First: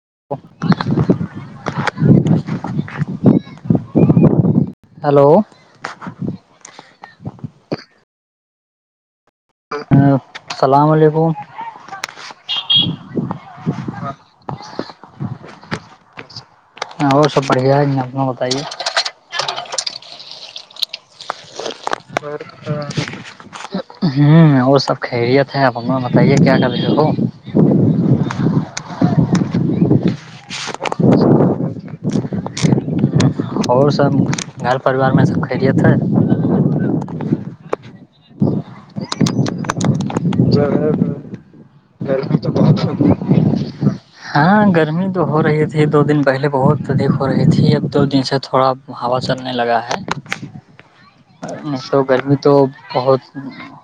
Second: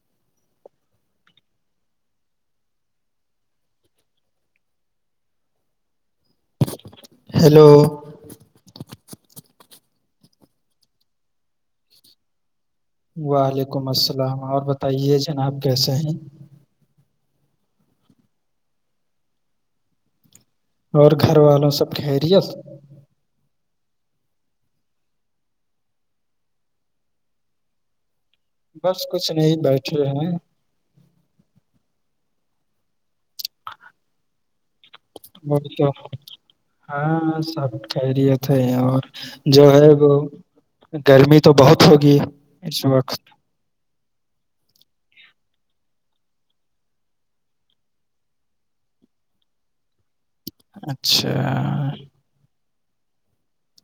[unintelligible] Hello hello ہ السلام علیکم وعلیکم السلام اور بتائیے جناب کیسے ہیں ہاں اور سب بڑھیا ہے اپنا بتائیے اور گھر والوں سب اور خیریت ہاں ہوں وہ سب خیریت ہے آپ اا بتائیے کیا کرے ہو بس کچھ نہیں بیٹھے ہیں اور سب گھر پریوار میں سب خیریت ہے ہاں سب کہرییے تھے اور جو ہے وہ گرمی تو بہت کھگے ہاں گرمی تو ہو رہی تھی دو دن پہلے بہت ادھک ہو رہی تھی اب دو دن سے تھوڑا ہوا چلنے لگا ہے اچھا اشا گرمی تو بہت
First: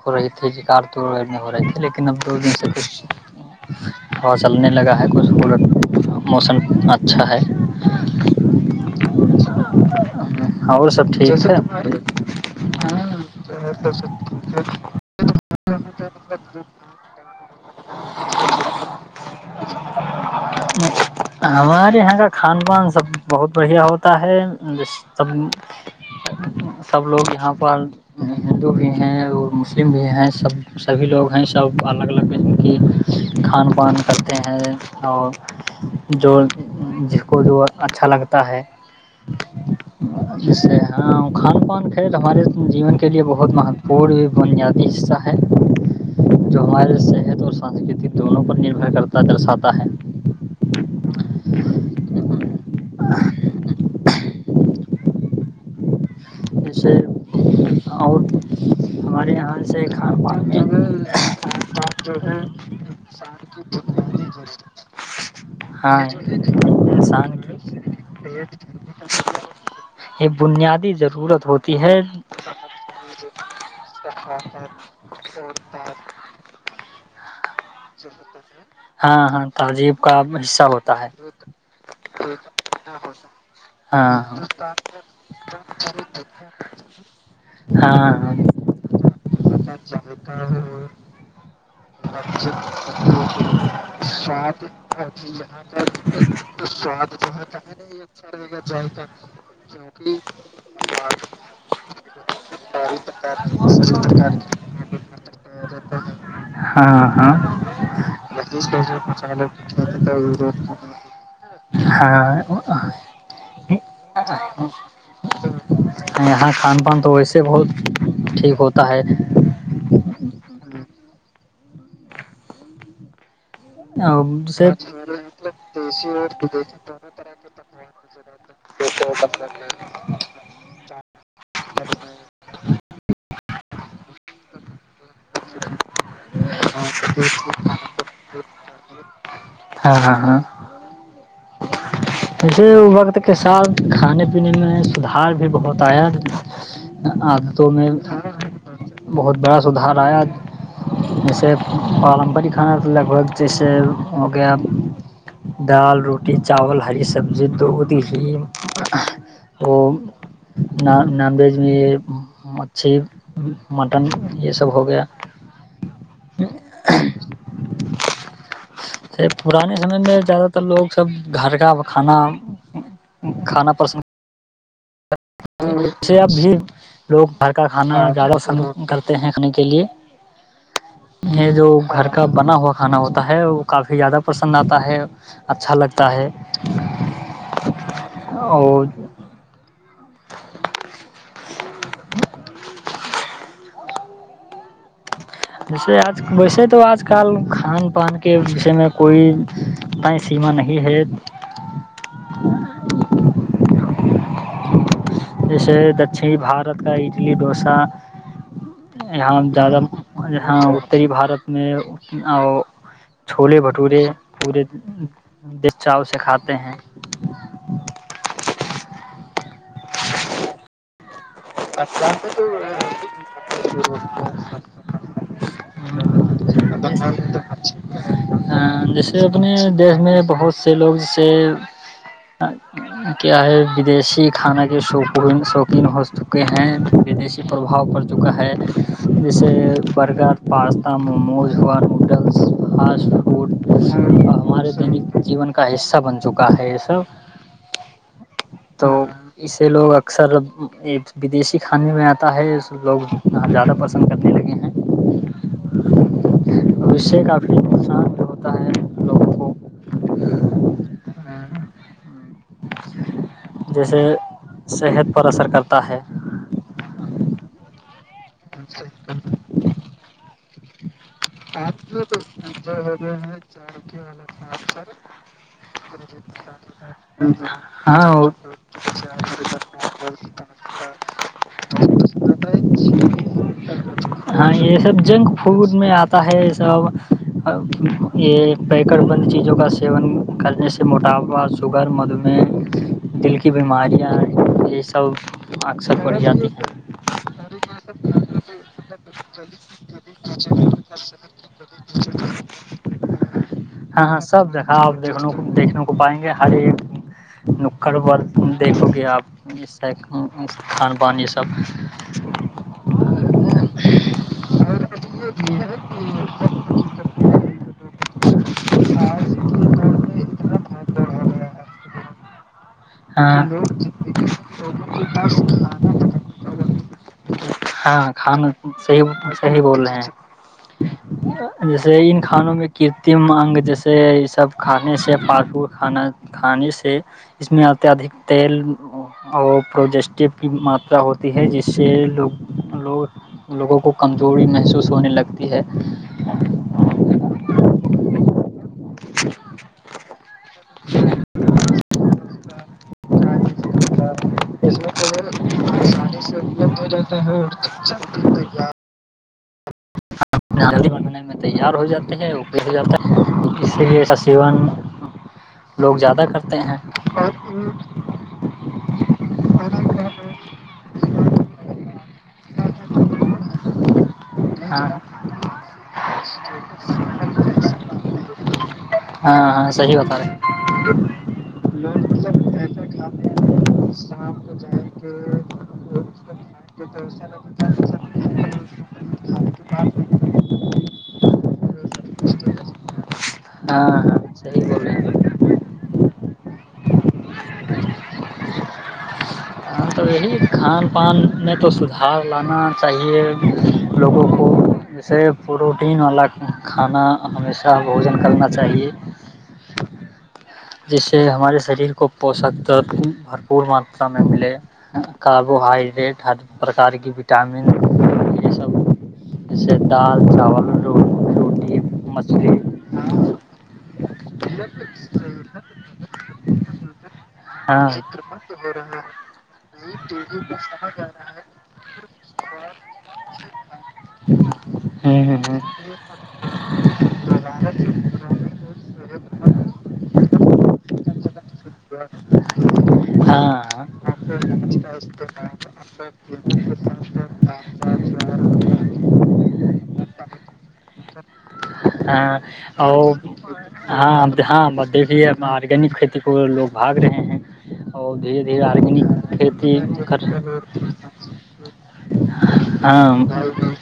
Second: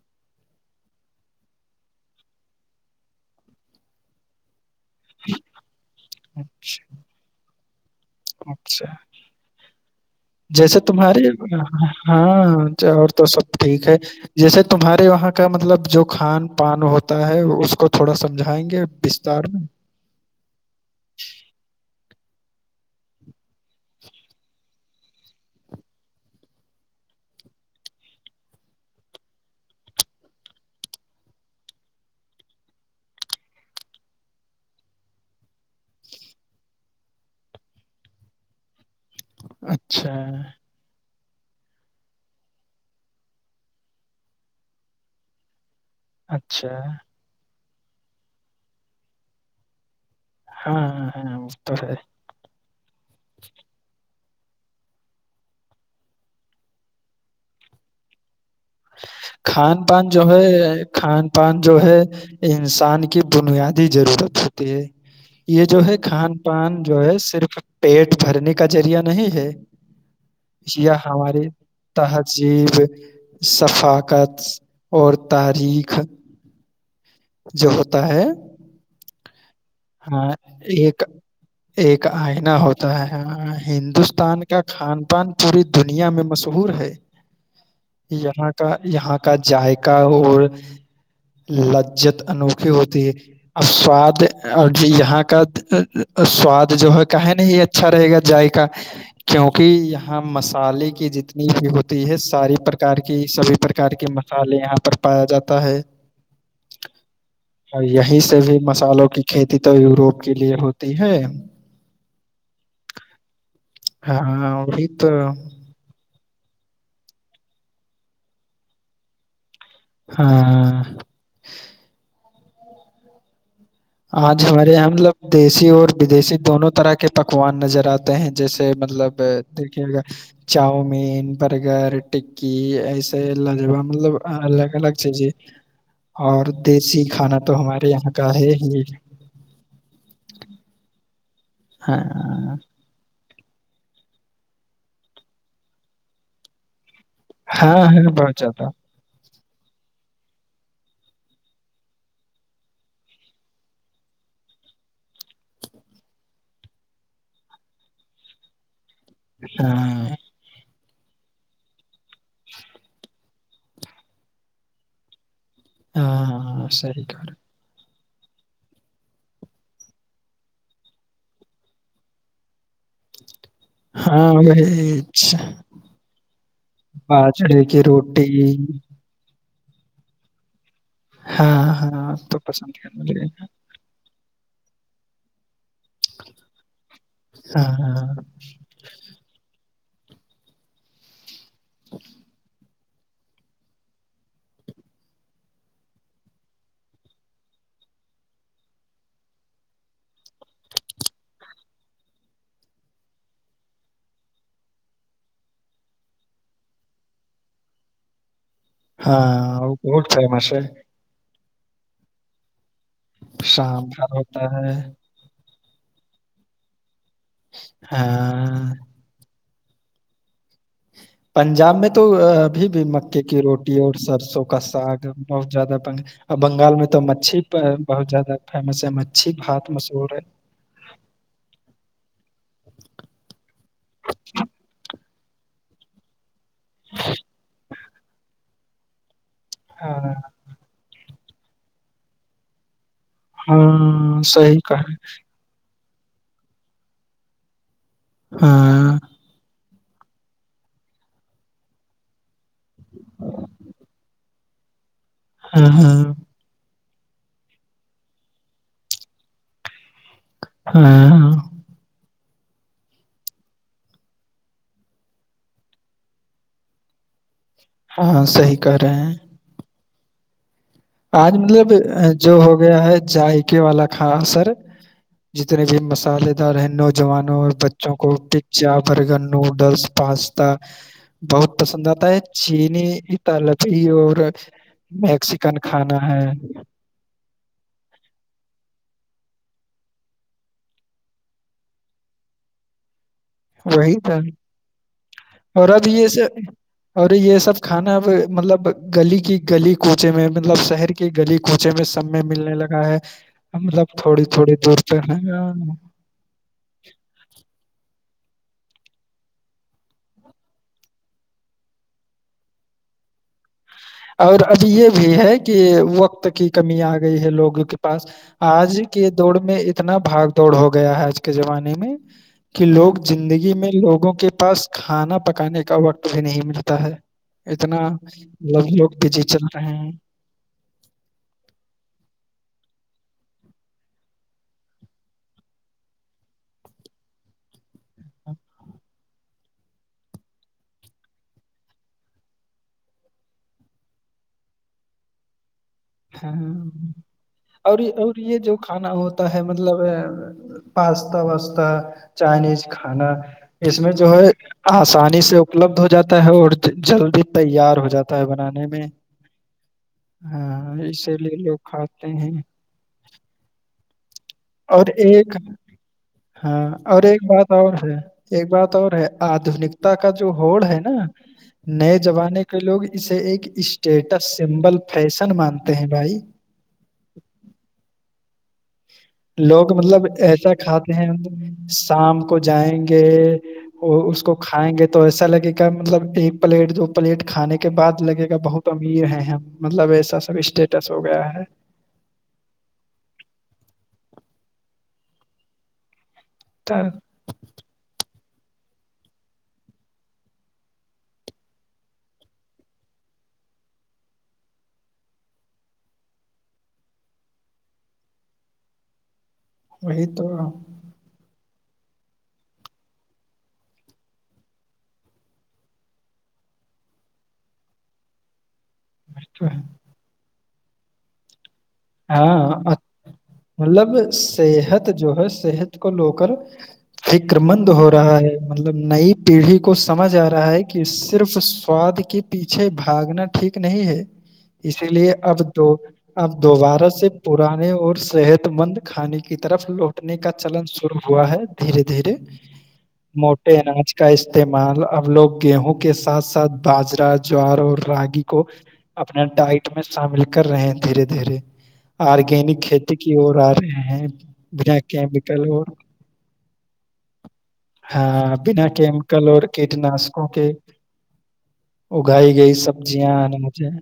ہو رہی تھی جکار تو ہو رہی تھے لیکن اب دو دن سے کچھ ہاں چلنے لگا ہے کچھٹ موسم اچھا ہے [unintelligible] اچھا جیسے اور سب تمہارے ٹھیک ہے ہاں اور تو سب ٹھیک ہے جیسے تمہارے وہاں کا مطلب جو کھان پان ہوتا ہے اس کو تھوڑا سمجھائیں گے بستار میں خھان پان سب بہت بڑھیا ہوت تا ہے سب سب لوگ یہاں پر ہندو بھی ہیں اور مسلم بھی ہیں سب سبھی لوگ ہیں سب الگ الگ قسم کی کھان پان کرتے ہیں اور جو جس کو جو اچھا لگتا ہے اچھا جسے ہاں کھان پان کھیل ہمارے جیون کے لیے بہت مہتوپورن بنیادی حصہ ہے جو اچھا ہمارے صحت اور سنسکرتی دونوں پر نربھر کرتا درشاتا ہے ہاں ہاں ہاں م تو سر [unintelligible] جسے اور ہمارے یہاں کھان سے پان جو ہے کھان پان جو ہے انسان کی بنیادی ضرورت ہوتی ہے یہ جو ہے ہاں کھان پان جو ہے انسان کی صرف پیٹ بھرنے کا ذریعہ نہیں ہے یہ بنیادی ہماریے ضرورت ہوتی ہے تہذیب ثفاقت اور تاریخ جو ہوتا ہے ہاں ہاں تازی ہاں ایک ایک آئنا ہوتا ہےاں ہاں ہندوستان کا خھان پان پوری دنیا میں مشہور ہے ہاں یہاں کا یہاں کا ذائقہ اور لججت انوکھے دی سواد اور یہاں کا سواد جو ہے کہے نہیں اچھا رہے گا جائے کا کیوںکہ یہاں مسالے کی جتنی بھی ہوتی ہے ساری پرکار کی سبھی پرکار کے مسالے یہاں پر پایا جاتا ہے ہاں ہاں اور یہیں سے بھی مسالوں کی کھیتی تو یوروپ کے لیے ہوتی ہے ہاں ہاں ا بھی تو یہاں کھان پان تو ویسے بہت ٹھیک ہوتا ہے ہاں [inaudible] آج سے ہمارے یہاں مطلب دیسی اور ودیسیی دونوں طرح کے پکوان نظر آتے ہیں جیسے مطلب دیکھیے گا چاؤمین برگر ٹکی ایسے لہ جبا مطلب لیکا لگ سے جی اور دیسی کھانا تو ہمارے یہاں کا ہے ہی ہاں ہاں ہاں ہاں ویسے وقت کے ساتھ کھانے پینے میں سدھار بھی بہت آیا آب تو ہاں میں ہاں بہت زیادہ بہت بڑا سدھار آیا جیسے پارمپرک کھانا تو لگ بھگ جیسے ہو گیا دال روٹی روٹی چاول ہری سبزی دودھ نم ہاں ن نان ویج میں یہ مچھی مٹن یہ سب ہو گیا ہاں ہاں صحی کر رہ پرانے سمے میں زیادہ تر لوگ سب گھر کا کھانا ہاں ا جی اسے اب بھی لوگ گھر باجرے کا کی کھانا روٹی زیادہ پسند کرتے ہیں رکھنے کے لیے یہ جو ہاں گھر ہاں کا تو بنا پسند ہوا کھانا کرنے ہوتا لگے ہے وہ کافی زیادہ پسند آتا ہے اچھا لگتا ہے ہاں ہاں اور ا جیسے آج ویسے تو آج کل کھان پان کے وشے میں کوئی سیم نہیں ہے جیسے دکنی بھارت کا اڈلی ڈوسا یہاں ہاں وہ بہت فیمس ہے زیادہاں اتری بھارت اپنے اور چھوولے شام بھٹورے بھر ہوتا پورے ہے بچا اسے کھاتے ہیں ہاں پنجاب میں تو آ، ابھی بھی مکے کی روٹی اور سرسوں کا ساگ بہت زیادہ بنگ اور بنگال میں تو مچھی پ- بہت زیادہ فیمس ہے جیسے مچھی اپنے بھات دیش مشہور ہے میں بہت سے لوگ جیسے کیا ہے ودیشی کھانا کے شوپ کون شوقین ہست چکے ہیں ودیشی پرباؤ پڑ چکا ہے جیسے ہاں برگر پاستا م موجوا نوڈلس فاسٹ فوڈ ہاں صحیح ہمارے کہا دینک جیون کا حصہ اچھا بن چکا ہے یہ سب تو ہاں اس سے لوگ اکثر ودیشی کھانے میں آتا ہے لوگاں زیادہ پسند کرتے لگے ہیں ہاں ہاں اس سے کافی نقصان بھی ہوتا ہے لوگوں کو ہاں ہاں جیسے صحت پر اثر کرتا تا ہے ہاں صحیح کہہ رہے ہیں ج آج مطلب جو ہو گیا ہے جذائقے والا کھا سر جتنے بھی مسالے دار ہیں نوجوانوں اور بچوں ہاں کو اور پزا برگر نوڈلس پاستا بہت پسند آتا ہے چینیطالبی اور ہاں یہ سب میک جنک فوڈ میں آتا ہے یہ سب یہ پیک چکر بند چیزوں کا سیون کرنے سے موٹاپا شوگر مدوم وہی تھا سب اور اب اکثر یہ بڑھ س جاتی ہیں اور یہ سب کھانا اب مطلب گلی کی گلی کوچ میں مطلب شہر کی گلی کوچے میں سب میں ملنے لگا ہے مطلب ہاں ہاں تھوڑی سب تھوڑی دور جگہ پہ آپ رہ دیکھ گ دیکھنے کو پائیں گے ہر ایک نکڑ پر دیکھو کہ آپ اس کھان پان یہ سب اور اب یہ بھی ہے کہ وقت کی کمی آ گئی ہے لوگوں کے پاس آج کے دور میں اتنا بھاگ دوڑ ہو گیا ہے آج کے زمانے میں کہ لوگ کہ زندگی میں لوگوں کے پاس کھانا پکانے کا وقت بھی نہیں ملتا ہے اتنا ہاں کھانا لوگ صحیح بزی چل صحیح بول ہیں رہے ہیں جیسے ان کھانوں میں کرتم اگ جیسے سب کھانے سے ف کھانے سے اس میں آ اتیہدھک تیل اور پروجسٹیو کی ماترا ہوتی ہے جس سے لوگ لوگ لوگوں کو کمزوری محسوس ہونے لگتی ہے ہاں اور اور یہ جو کھانا ہوتا ہے مطلب پستا وازتا چائنیز کھانا اس میں جو ہے آسانی سے اپلبدھ ہو جاتا ہے اور جلدی تیار ہو جاتا ہے بنانے میں ہاں اسی بنے میں لیے لوگ تیار ہو کھاتے جاتے ہیں وہ پ ہو جاتا ہے اس لیے ایسا سیون اور ایک لوگ زیادہ کرتے ہاں ہیں اور ایک بات اور ہے ایک بات اور ہے آدنکتا کا جو ہوڑ ہے نا نئے زمانے کے لوگ اسے ایک اسٹیٹس سمبل ہاں فیشن مانتے ہیں بھائی ہاں ہاں لوگ صحیح مطلب بتا رہے ایسا کھاتے ہیں شام کو جائیں گے اور اس کو کھائیں گے تو ایسا لگے گا مطلب ایک پلیٹ دو پلیٹ کھانے کے بعد لگے گا بہت امیر ہیں ہم مطلب ایسا سب اسٹیٹس ہو گیا ہے ہاں ہاں صحی بولے تر چچچ ہم تو یہی کھان پان میں تو سدھار لانا چاہیے لوگوں کو جیسے پروٹین والا کھانا ہمیشہ بوجن کرنا چاہیے وہی تو وہی جس سے ہمارے شریر کو پوشک درد بھرپور ماترا میں ملے کاربوہائڈریٹ ہر پرکار کی وٹامن یہ سب تو ہے جیسے دال چاول ہو ہاں مطلب [unintelligible] صحت جو ہے صحت کو لو کر فکر مند ہاں ہو رہا ہے مطلب نئی پیڑھی کو سمجھ آ رہا ہے کہ صرف سواد کے پیچھے بھاگنا ٹھیک نہیں ہے اسی لیے ہوں اب ہوں دو اب دوبارہ سے پرانے اور صحت مند کھانے کی طرف لوٹنے کا چلن شروع ہوا ہے دھیرے دھیرے موٹے ہاں اناج کا استعمال اب لوگ گیہوں کے ساتھ ساتھ باجرا جوار اور راگی کو اپنا ڈائٹ میں شامل کر رہے پھر [unintelligible] درے [unintelligible] ہاں اور رہے ہیں ہاں بنا ہاں دیکھیے کیمیکل اور آرگینک کھیتی کو لوگ بھگ رہے ہیں اور ہاں دھیرے دھیرے بنا کیمیکل آرگینک اور کھیتی کر کیٹناشکوں کے اگائی گئی ہاں سبزیاں اناج ہیں۔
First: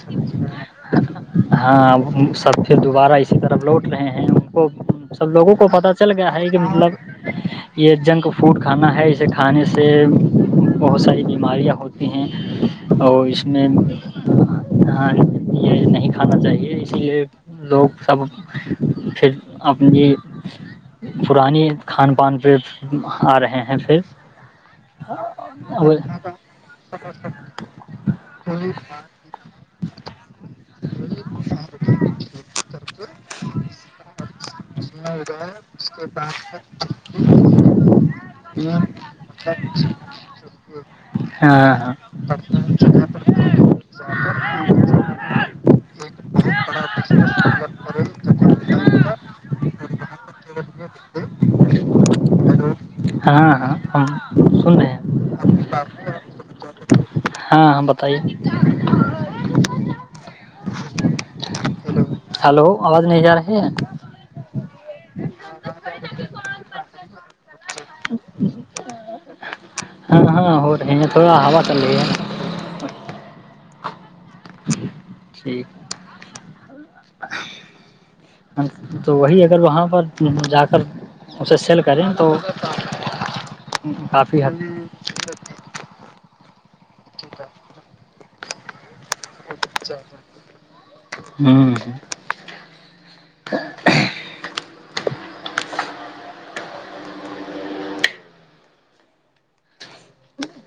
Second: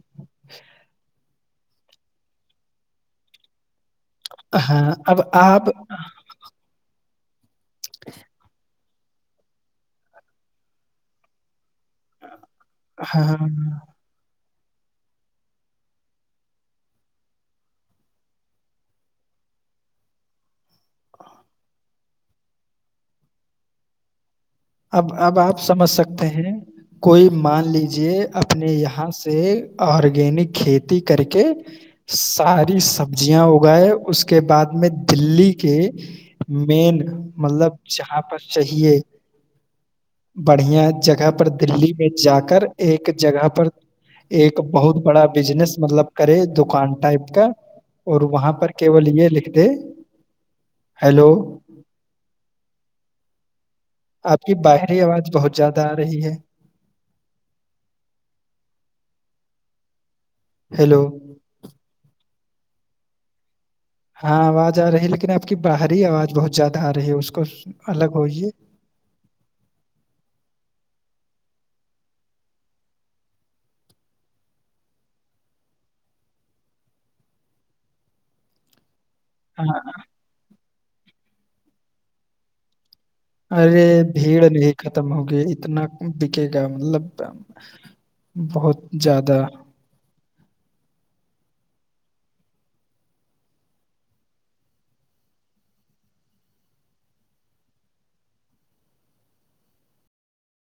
ہاں ہ سات [unintelligible] دوبارہ اسی طرف لوٹ رہے ہیں ان کو ہاں اب سب لوگوں کو آپ پتا چل گیا ہے کہ مطلب یہ جنک فوڈ کھانا ہے اسے کھانے سے بہت ساری بیماریاں ہوتی ہیں اور اس میں ہاں [unintelligible] ہاں یہ نہیں کھانا چاہیے اسی لیے لوگ سب پھر اپنی پرانی کھان پان پہ آ رہے ہیں پھر اب اب آپ سمجھ سکتے ہیں کوئی مان لیجیے اپنے یہاں سے آرگینک کھیتی کر کے سارے سبزیاں اگائے اس کے بعد میں دلی کے مین مطلب جہاں پر چاہیے بڑھیا جگہ پر ہاں دللی ہاں میں جا کر ایک جگہ پر ایک بہت بڑا بزنس مطلب کرے دکان ٹائپ کر اور وہاں پر کی وہول یہ لکھ د ہیلو ہاں ہاں ہم آپ کی سن رہے باہری آواز بہت ہیں زیادہ آ رہی ہے ہاں ہاں بتائیے ہیلو ہلو آواز نہیں جا رہی ہے ہاں آواز آ رہی ہے لیکن [unintelligible] آپ کی باہری آواز بہت زیادہ آ رہی ہے اس کو الگ ہوئیے ہاں ہاں ہو رہی ہیں تھوڑا ہوا چلی ہے ن [unintelligible] ٹھیک ہے [unintelligible] [inaudible] تو وہی اگر وہاں ہاں پر جا اب اسے سیل کریں تو ارے بھیڑ کافی حد نہیں ختم ہوگی اتنا بکے گا مطلب بہت زیادہ ہوں ہ [unintelligible] [inaudible] ج [unintelligible]